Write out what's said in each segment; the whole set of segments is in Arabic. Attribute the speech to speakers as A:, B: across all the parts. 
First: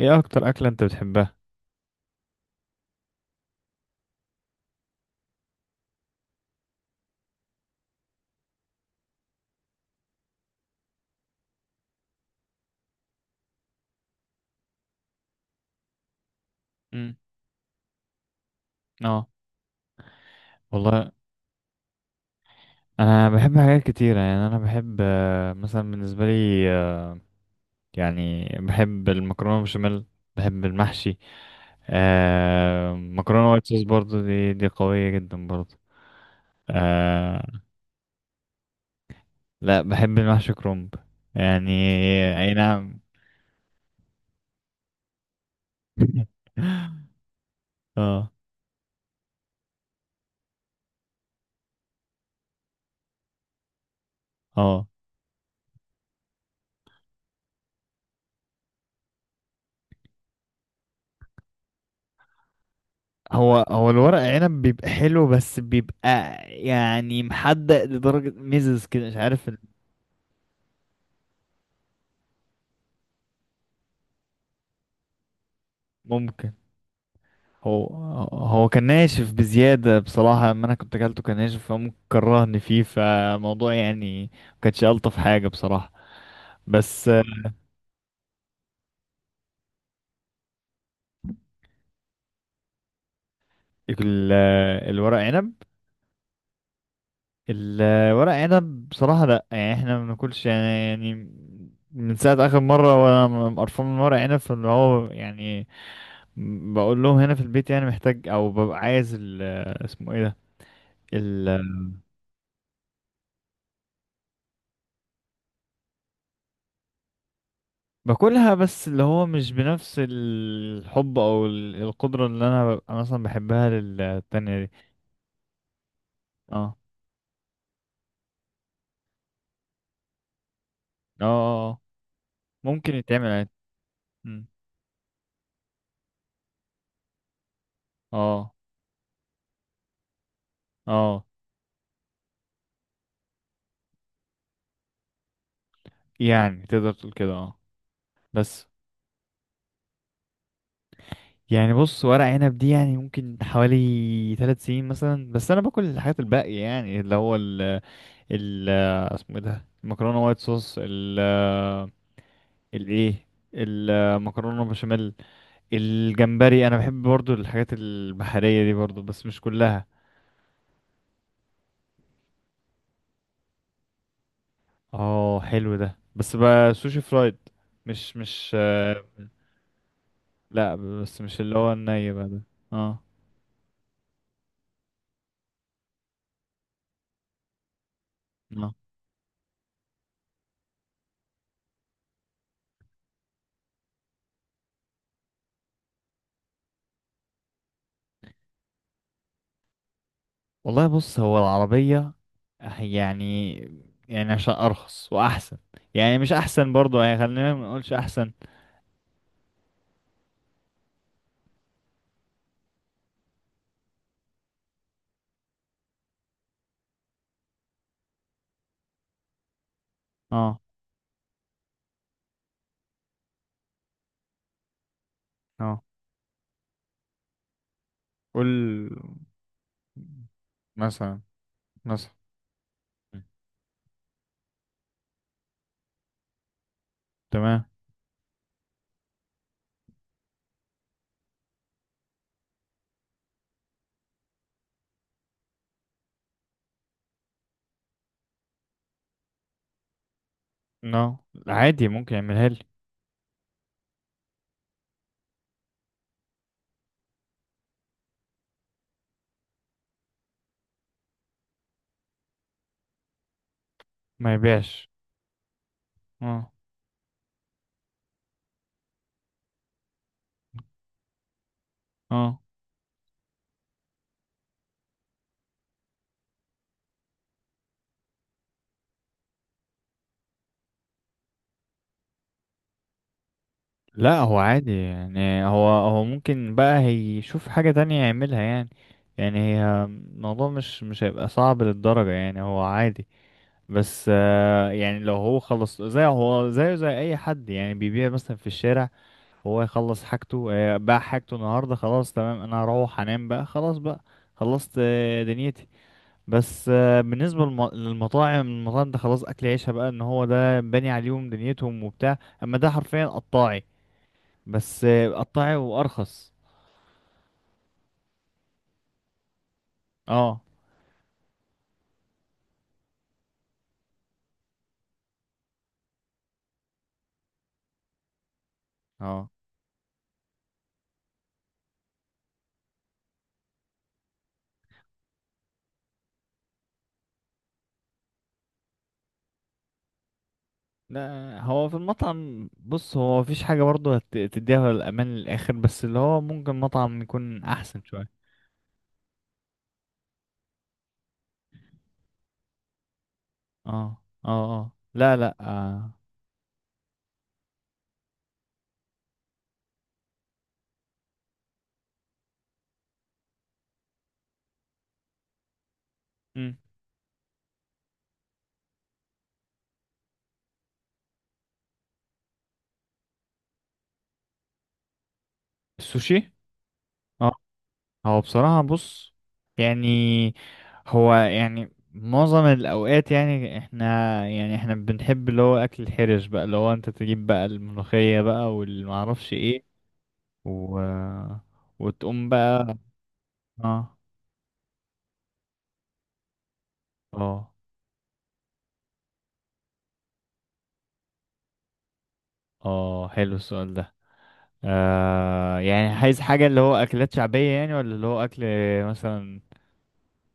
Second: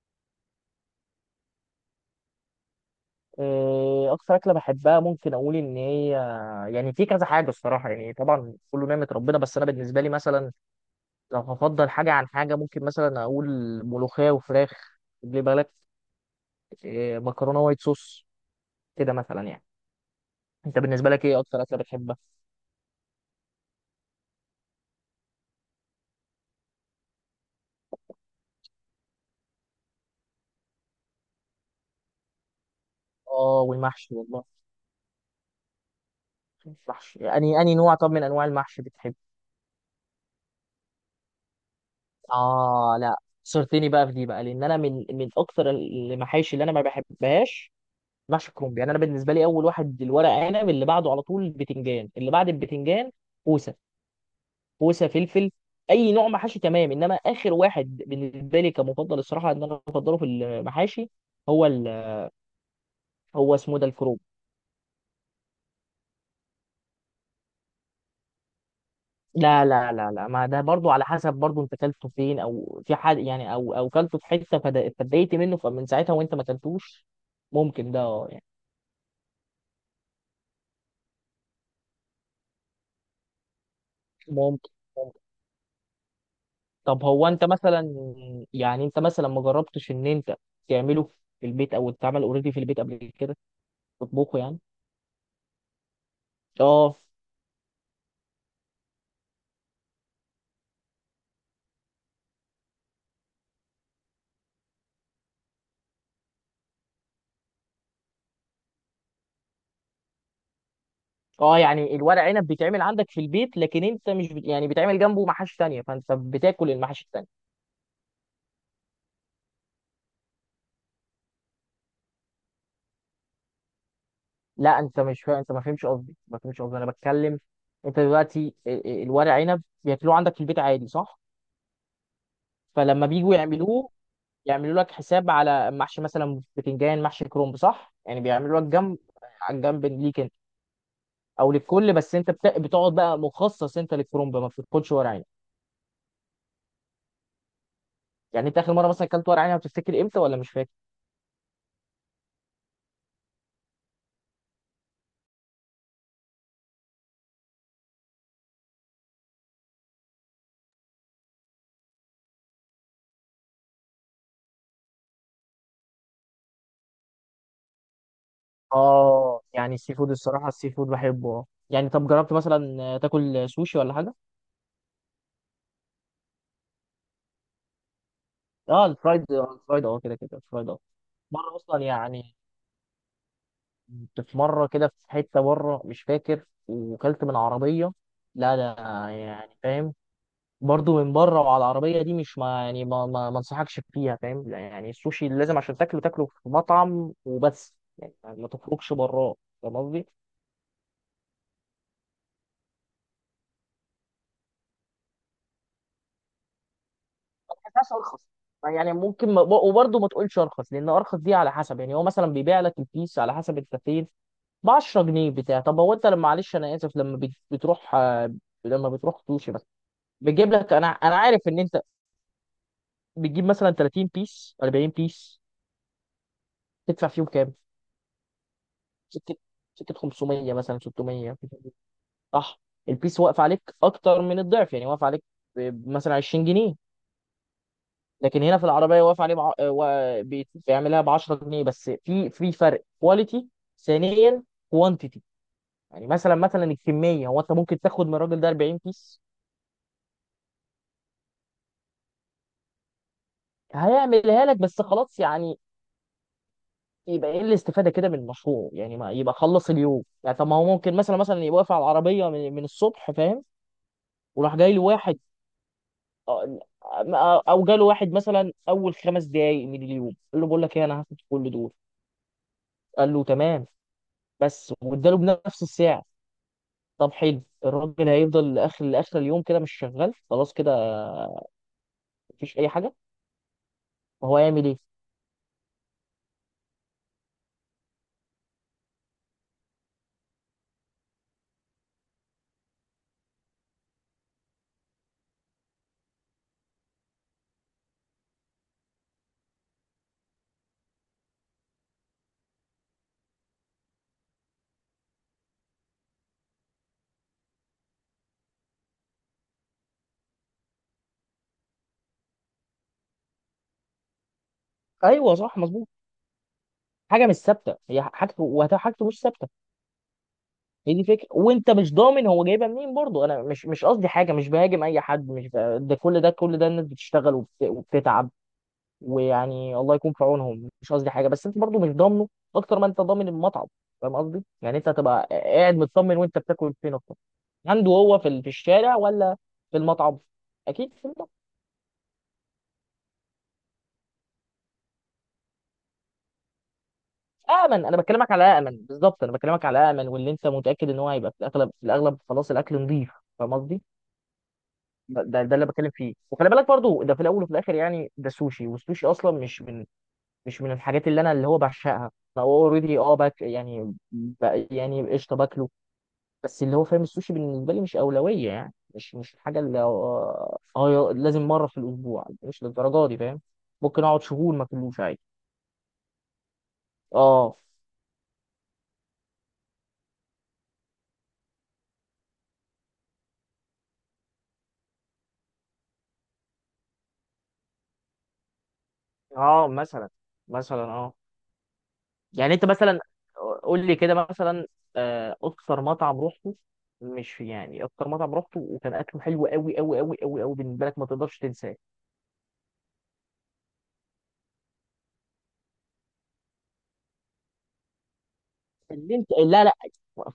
A: ايه اكتر اكلة انت بتحبها؟
B: إيه، اكتر اكله بحبها ممكن اقول ان هي يعني في كذا حاجه الصراحه، يعني طبعا كله نعمه ربنا، بس انا بالنسبه لي مثلا لو هفضل حاجه عن حاجه ممكن مثلا اقول ملوخيه وفراخ. خلي بالك.
A: امم.
B: إيه، مكرونه وايت صوص. كده
A: اه.
B: مثلا يعني. انت بالنسبه
A: والله.
B: لك ايه اكتر اكله بتحبها؟
A: انا بحب حاجات كتيرة، يعني انا بحب، مثلا بالنسبة لي، يعني بحب المكرونة بشاميل. بحب المحشي. مكرونة
B: اه
A: وايت صوص
B: والمحشي
A: برضو،
B: والله.
A: دي قوية جدا برضو.
B: المحشي،
A: آه
B: يعني اني نوع طب من انواع المحشي بتحب؟
A: لا، بحب المحشي كرنب، يعني. اي
B: اه،
A: نعم.
B: لا. صرتني بقى في دي بقى لان انا من اكتر المحاشي اللي انا ما بحبهاش.
A: اه،
B: محشي كرنب. يعني انا بالنسبه لي اول واحد الورق عنب، اللي بعده على طول البتنجان، اللي بعد البتنجان كوسه.
A: اه.
B: كوسه فلفل. اي نوع محاشي تمام، انما اخر واحد بالنسبه لي كمفضل الصراحه ان انا بفضله في المحاشي هو ال... هو
A: هو
B: اسمه ده
A: هو الورق
B: الكروب.
A: عنب بيبقى حلو، بس بيبقى يعني محدق لدرجة ميزز كده، مش عارف.
B: لا، لا، لا، لا، ما ده برضو على حسب، برضو انت كلته فين؟ او في حد يعني او كلته في حته فاتضايقت منه، فمن ساعتها وانت ما
A: ممكن.
B: كلتوش.
A: هو
B: ممكن ده يعني.
A: هو كان ناشف بزيادة بصراحة، اما انا كنت اكلته كان ناشف، فممكن كرهني فيه، فموضوع يعني ما
B: ممكن.
A: كانش الطف حاجة بصراحة.
B: طب
A: بس،
B: هو انت مثلا، يعني انت مثلا ما جربتش ان انت تعمله في البيت، او اتعمل اوريدي في البيت قبل كده؟
A: ال-
B: تطبخه يعني.
A: آه، الورق عنب
B: اه،
A: الورق عنب بصراحة لا، يعني احنا ما بناكلش يعني، من ساعة آخر مرة وأنا قرفان من ورق عنب، فاللي هو يعني بقول لهم هنا في البيت يعني محتاج، أو ببقى عايز اسمه ايه ده.
B: اه، يعني الورق عنب بيتعمل عندك في البيت، لكن انت مش بت... يعني بيتعمل جنبه محاشي تانية، فانت بتاكل المحاشي التانية؟
A: باكلها، بس اللي هو مش بنفس الحب او القدرة اللي انا ببقى مثلا بحبها للتانية دي.
B: لا، انت مش فا... انت ما فهمش قصدي، ما
A: اه،
B: فهمش
A: اه،
B: قصدي. انا بتكلم. انت دلوقتي الورق عنب بياكلوه عندك في البيت عادي صح؟
A: اه. آه. ممكن
B: فلما
A: يتعمل
B: بيجوا
A: عادي.
B: يعملوه
A: مم.
B: يعملوا لك حساب على محشي مثلا بتنجان، محشي كرنب صح؟ يعني
A: اه،
B: بيعملوا لك جنب على الجنب ليك انت.
A: اه،
B: او للكل، بس انت بتقعد بقى مخصص انت للكرنب، ما بتاكلش ورق عنب؟
A: يعني تقدر تقول كده، اه.
B: يعني انت
A: بس
B: اخر مره مثلا اكلت ورق عنب بتفتكر امتى؟ ولا مش فاكر؟
A: يعني بص، ورق عنب دي يعني ممكن حوالي 3 سنين مثلا، بس انا باكل الحاجات الباقية يعني اللي هو ال اسمه ايه ده، المكرونة وايت صوص، الايه، المكرونة بشاميل. الجمبري، انا بحب برضو الحاجات البحرية دي برضو، بس مش
B: اه، يعني
A: كلها.
B: السي فود، الصراحه السي فود بحبه اه. يعني طب جربت مثلا تاكل سوشي ولا حاجه؟
A: اه، حلو ده، بس بقى سوشي فرايد، مش
B: اه الفرايد، الفرايد اه، كده كده الفرايد
A: لا،
B: اه.
A: بس مش
B: مره
A: اللي هو
B: اصلا
A: الني بقى
B: يعني،
A: ده. اه،
B: كنت في مره كده في حته بره مش فاكر وكلت من عربيه. لا،
A: اه،
B: لا، يعني فاهم. برضه من بره وعلى العربيه دي مش، ما يعني، ما انصحكش فيها، فاهم لا، يعني السوشي لازم عشان تاكله في مطعم وبس، يعني ما تخرجش براه. فاهم قصدي؟
A: والله، بص، هو العربية، يعني، يعني عشان ارخص واحسن، يعني مش احسن برضو، يعني خلينا ما نقولش
B: بس ارخص.
A: احسن.
B: يعني ممكن ما، وبرضه ما تقولش ارخص لان ارخص دي على حسب، يعني هو مثلا بيبيع لك البيس على حسب انت فين. ب 10 جنيه بتاع. طب هو انت لما، معلش انا اسف، لما بتروح لما بتروح سوشي بس بيجيب
A: اه،
B: لك، انا عارف ان انت بتجيب مثلا 30 بيس، 40 بيس،
A: اه.
B: تدفع فيهم كام؟
A: قول.
B: سكه سكه 500 مثلا
A: مثلا،
B: 600؟
A: مثلا.
B: صح.
A: م.
B: البيس واقف عليك اكتر من الضعف، يعني واقف عليك مثلا 20 جنيه.
A: تمام.
B: لكن هنا في العربيه واقف عليه بيعملها ب 10 جنيه، بس في فرق كواليتي. ثانيا كوانتيتي. يعني مثلا، الكميه، هو انت ممكن تاخد من الراجل ده 40 بيس.
A: نو، عادي، ممكن يعملها لي.
B: هيعملها لك بس خلاص يعني. يبقى ايه الاستفاده كده من المشروع؟ يعني ما يبقى خلص اليوم يعني. طب ما هو ممكن مثلا يبقى واقف على العربيه من الصبح فاهم.
A: ما
B: وراح جاي له
A: يبيعش.
B: واحد،
A: اه،
B: او جاله واحد مثلا اول 5 دقايق من اليوم، قال له بقول لك ايه، انا هاخد كل دول.
A: اه.
B: قال له تمام. بس واداله بنفس السعر. طب حلو، الراجل هيفضل لاخر اليوم كده مش شغال خلاص كده. مفيش اي حاجه.
A: لا
B: فهو
A: هو
B: هيعمل
A: عادي
B: ايه؟
A: يعني، هو ممكن بقى هيشوف حاجة تانية يعملها يعني. يعني هي الموضوع مش هيبقى صعب للدرجة، يعني هو عادي. بس، يعني لو هو خلص، زي هو زيه زي أي حد يعني بيبيع مثلا في الشارع، هو يخلص حاجته، باع حاجته النهاردة، خلاص، تمام، أنا هروح أنام بقى، خلاص بقى، خلصت دنيتي. بس، بالنسبة للمطاعم، المطاعم ده خلاص أكل عيشها بقى، إن هو ده باني عليهم دنيتهم وبتاع، أما ده حرفيا قطاعي. بس
B: ايوه
A: قطعي
B: صح مظبوط.
A: وارخص.
B: حاجه مش ثابته، هي حاجته وحاجته مش ثابته.
A: اه،
B: هي دي فكره، وانت مش ضامن هو جايبها منين برضه. انا مش قصدي حاجه، مش بهاجم اي حد، مش ب... ده كل ده كل ده الناس بتشتغل وبتتعب.
A: اه.
B: ويعني الله يكون في عونهم، مش قصدي حاجه، بس انت برضو مش ضامنه اكتر ما انت ضامن المطعم. فاهم قصدي؟ يعني انت هتبقى قاعد مطمن وانت بتاكل فين اكتر؟ عنده هو في في الشارع؟ ولا في المطعم؟ اكيد في المطعم.
A: لا هو في المطعم، بص هو مفيش حاجه برضه تديها الامان للاخر، بس اللي هو ممكن مطعم يكون احسن
B: امن، انا
A: شويه.
B: بكلمك على امن بالظبط، انا بكلمك على امن، واللي انت متاكد ان هو هيبقى في الاغلب، في الاغلب خلاص الاكل نظيف. فاهم قصدي؟
A: اه، اه، اه، لا،
B: ده
A: لا.
B: ده ده اللي
A: آه.
B: بتكلم فيه، وخلي بالك برضو ده في الاول وفي الاخر، يعني ده سوشي، والسوشي اصلا مش من الحاجات اللي انا اللي هو بعشقها. فهو اوريدي اه باك، يعني يعني قشطه باكله.
A: مم.
B: بس اللي هو فاهم السوشي بالنسبه لي مش اولويه، يعني مش الحاجه اللي لازم مره في الاسبوع، مش للدرجه دي فاهم. ممكن اقعد شهور ما اكلوش عادي.
A: السوشي. اه،
B: اه،
A: هو بصراحه، بص يعني هو يعني معظم الاوقات يعني احنا يعني احنا بنحب اللي هو اكل الحرش بقى، اللي هو انت تجيب بقى الملوخيه بقى والمعرفش ايه
B: اه. مثلا
A: و...
B: مثلا اه،
A: وتقوم
B: يعني انت
A: بقى.
B: مثلا قول
A: اه،
B: لي كده مثلا اكتر مطعم روحته. مش
A: اه،
B: يعني اكتر مطعم روحته وكان اكله حلو قوي قوي قوي قوي قوي بالنسبه لك، ما تقدرش تنساه.
A: اه، حلو السؤال ده. يعني عايز حاجة اللي هو أكلات شعبية يعني، ولا اللي هو أكل
B: اللي انت،
A: مثلا؟
B: لا، لا،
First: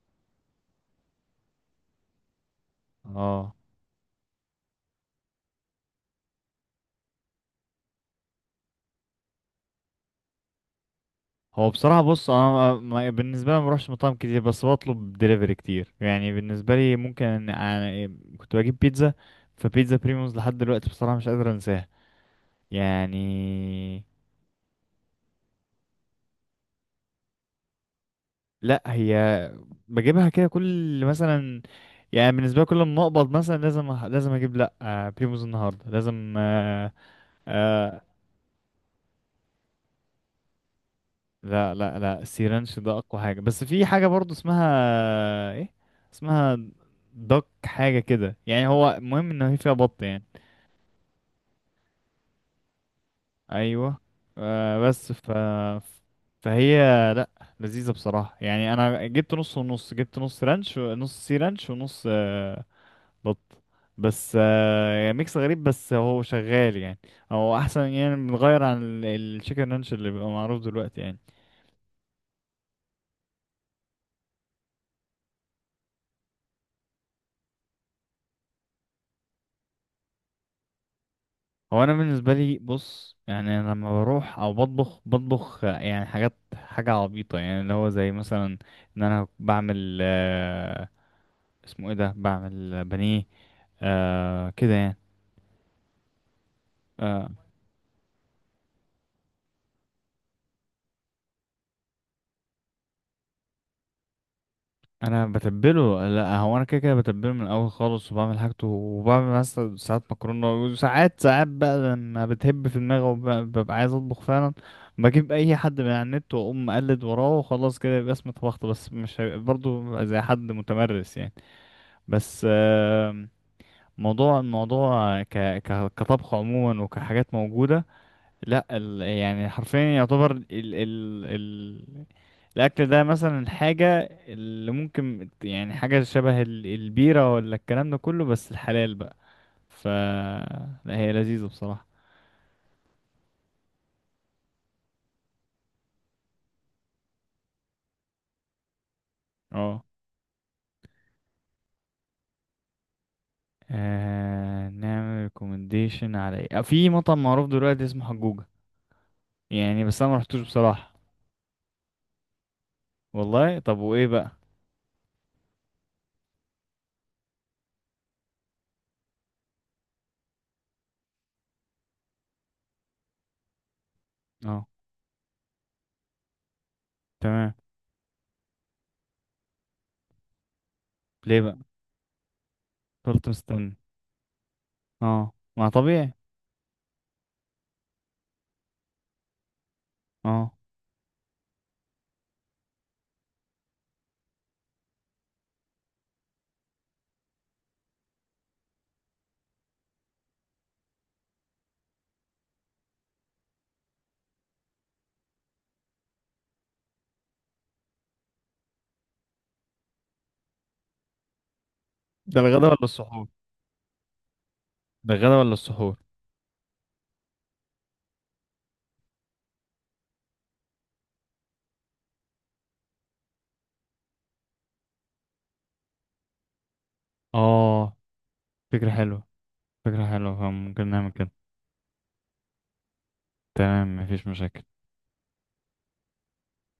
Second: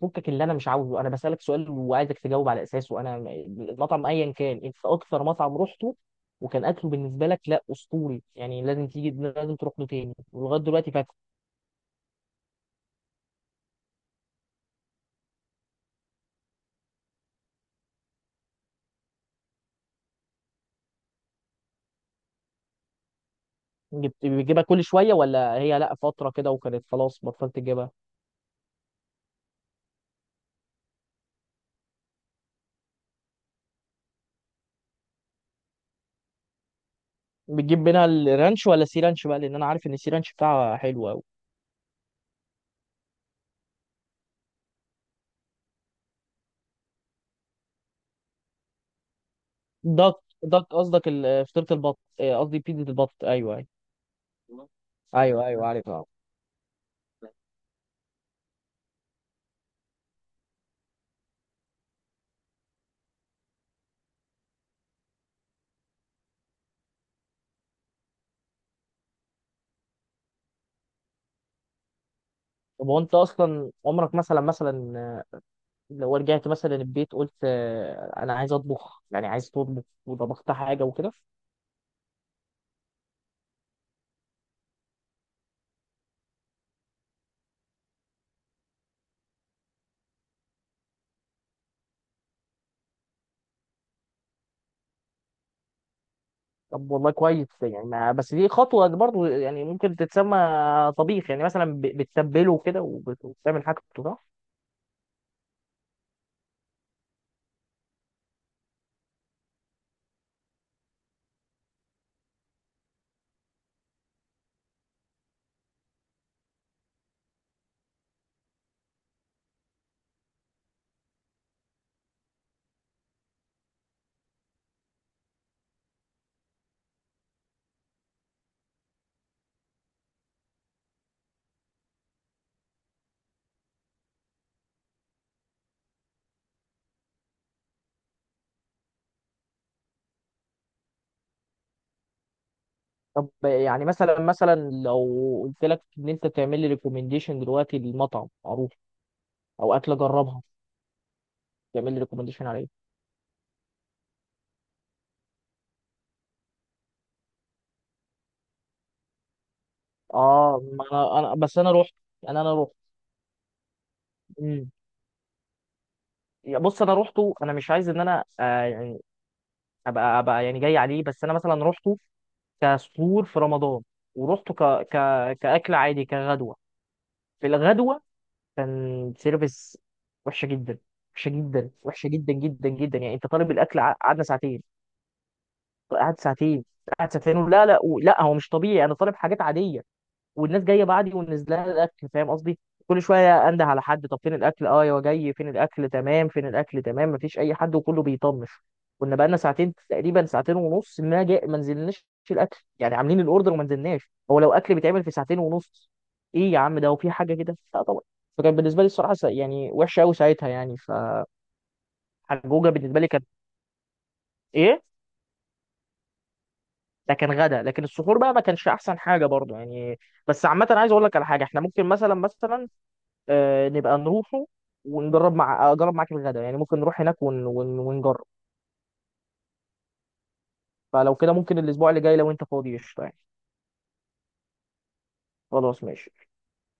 B: فكك اللي انا مش عاوزه. انا بسألك سؤال وعايزك تجاوب على اساسه. انا
A: اه،
B: المطعم ايا كان انت اكثر مطعم رحته وكان اكله بالنسبه لك لا اسطوري، يعني لازم تيجي، لازم تروح له تاني ولغايه دلوقتي فاتح.
A: هو بصراحة، بص، أنا بالنسبة لي ما بروحش مطاعم كتير، بس بطلب دليفري كتير، يعني بالنسبة لي ممكن أنا كنت بجيب بيتزا، فبيتزا بريموز لحد دلوقتي بصراحة مش قادر أنساها يعني.
B: بتجيبها كل شويه؟ ولا هي لا فتره كده وكانت خلاص بطلت تجيبها؟
A: لا هي بجيبها كده كل، مثلا، يعني بالنسبة لي كل ما أقبض مثلا لازم لازم أجيب، لا، بريموز النهاردة، لازم،
B: بتجيب
A: آه،
B: منها الرانش ولا سي رانش بقى؟ لان انا عارف ان السي رانش بتاعها حلو قوي.
A: لا، لا، لا، السيرانش ده اقوى حاجه، بس في حاجه برضو اسمها ايه، اسمها دك، حاجه كده يعني، هو المهم ان هي فيها بط
B: دك
A: يعني.
B: دك قصدك فطيره البط، اه، قصدي بيتزا البط، ايوه ايوه.
A: ايوه، بس، ف
B: ايوه ايوه عارفها.
A: فهي لا، لذيذه بصراحه، يعني انا جبت نص ونص، جبت نص رانش، نص سي رانش، ونص بط. بس، يعني ميكس غريب، بس هو شغال يعني، هو احسن، يعني بنغير عن الشيكن رانش اللي بيبقى معروف دلوقتي يعني.
B: طب هو انت اصلا عمرك مثلا لو رجعت مثلا البيت قلت انا عايز اطبخ؟ يعني عايز تطبخ وطبخت حاجه وكده؟
A: هو انا بالنسبه لي، بص يعني انا لما بروح او بطبخ، يعني حاجات، حاجه عبيطه يعني اللي هو زي مثلا، ان انا بعمل، اسمه ايه ده، بعمل بانيه كده يعني.
B: طب والله
A: آه
B: كويس، يعني ما بس دي خطوه برضو، يعني ممكن تتسمى طبيخ. يعني مثلا بتتبله كده، وبتعمل حاجته صح.
A: انا بتبله، لا هو انا كده كده بتبله من الاول خالص، وبعمل حاجته، وبعمل مثلا ساعات مكرونه، وساعات ساعات بقى لما بتهب في دماغي وببقى عايز اطبخ فعلا، بجيب اي حد من على النت واقوم اقلد وراه، وخلاص كده يبقى اسمي طبخت، بس مش هيبقى برضه زي حد متمرس يعني. بس، موضوع الموضوع كطبخ عموما، وكحاجات موجودة، لا يعني حرفيا يعتبر الأكل ده مثلا حاجة اللي ممكن يعني، حاجة شبه البيرة ولا الكلام ده كله، بس الحلال بقى. ف لا، هي لذيذة بصراحة.
B: طب يعني مثلا لو قلت لك ان انت تعمل لي ريكومنديشن دلوقتي لمطعم معروف، او
A: اه،
B: اكله جربها تعمل لي ريكومنديشن عليه.
A: نعمل ريكومنديشن على ايه؟ في مطعم معروف دلوقتي اسمه حجوجة، يعني بس انا ما رحتوش
B: اه، ما
A: بصراحة.
B: انا بس انا رحت. انا رحت.
A: والله، طب وايه بقى؟
B: امم بص انا روحته. انا مش عايز ان انا يعني ابقى يعني جاي عليه، بس انا مثلا رحته كسحور في رمضان. ورحته
A: اه،
B: ك... كأكل عادي، كغدوة. في
A: تمام.
B: الغدوة كان سيرفيس وحشة جدا. وحشة
A: ليه بقى؟
B: جدا، وحشة جدا جدا جدا، يعني انت
A: فضلت
B: طالب
A: مستني.
B: الأكل قعدنا ساعتين.
A: اه، ما طبيعي.
B: قعد ساعتين. قعد ساعتين لا، لا، لا هو مش طبيعي، انا طالب حاجات عادية
A: اه،
B: والناس جايه بعدي ونزلها الاكل، فاهم قصدي. كل شويه انده على حد، طب فين الاكل، اه يا جاي فين الاكل تمام، فين الاكل تمام، مفيش اي حد وكله بيطنش. كنا بقالنا ساعتين تقريبا، ساعتين ونص، ما جاء، ما نزلناش الاكل. يعني عاملين الاوردر وما نزلناش. هو لو اكل بيتعمل في ساعتين ونص؟ ايه يا عم، ده وفي حاجه كده؟ لا طبعا. فكان بالنسبه لي الصراحه يعني وحشه قوي ساعتها يعني.
A: ده الغدا
B: فحجوجه
A: ولا
B: بالنسبه لي كانت
A: السحور؟
B: ايه.
A: ده الغدا ولا السحور؟
B: ده كان غدا، لكن السحور بقى ما كانش احسن حاجه برضه يعني. بس عامه عايز اقول لك على حاجه، احنا ممكن مثلا نبقى نروحه ونجرب، مع اجرب معاك الغدا، يعني ممكن نروح هناك
A: اه،
B: ونجرب.
A: فكرة حلوة، فكرة حلوة، فممكن نعمل
B: فلو
A: كده.
B: كده ممكن الاسبوع اللي جاي لو انت فاضي قشطه يعني.
A: تمام، مفيش مشاكل.
B: خلاص ماشي.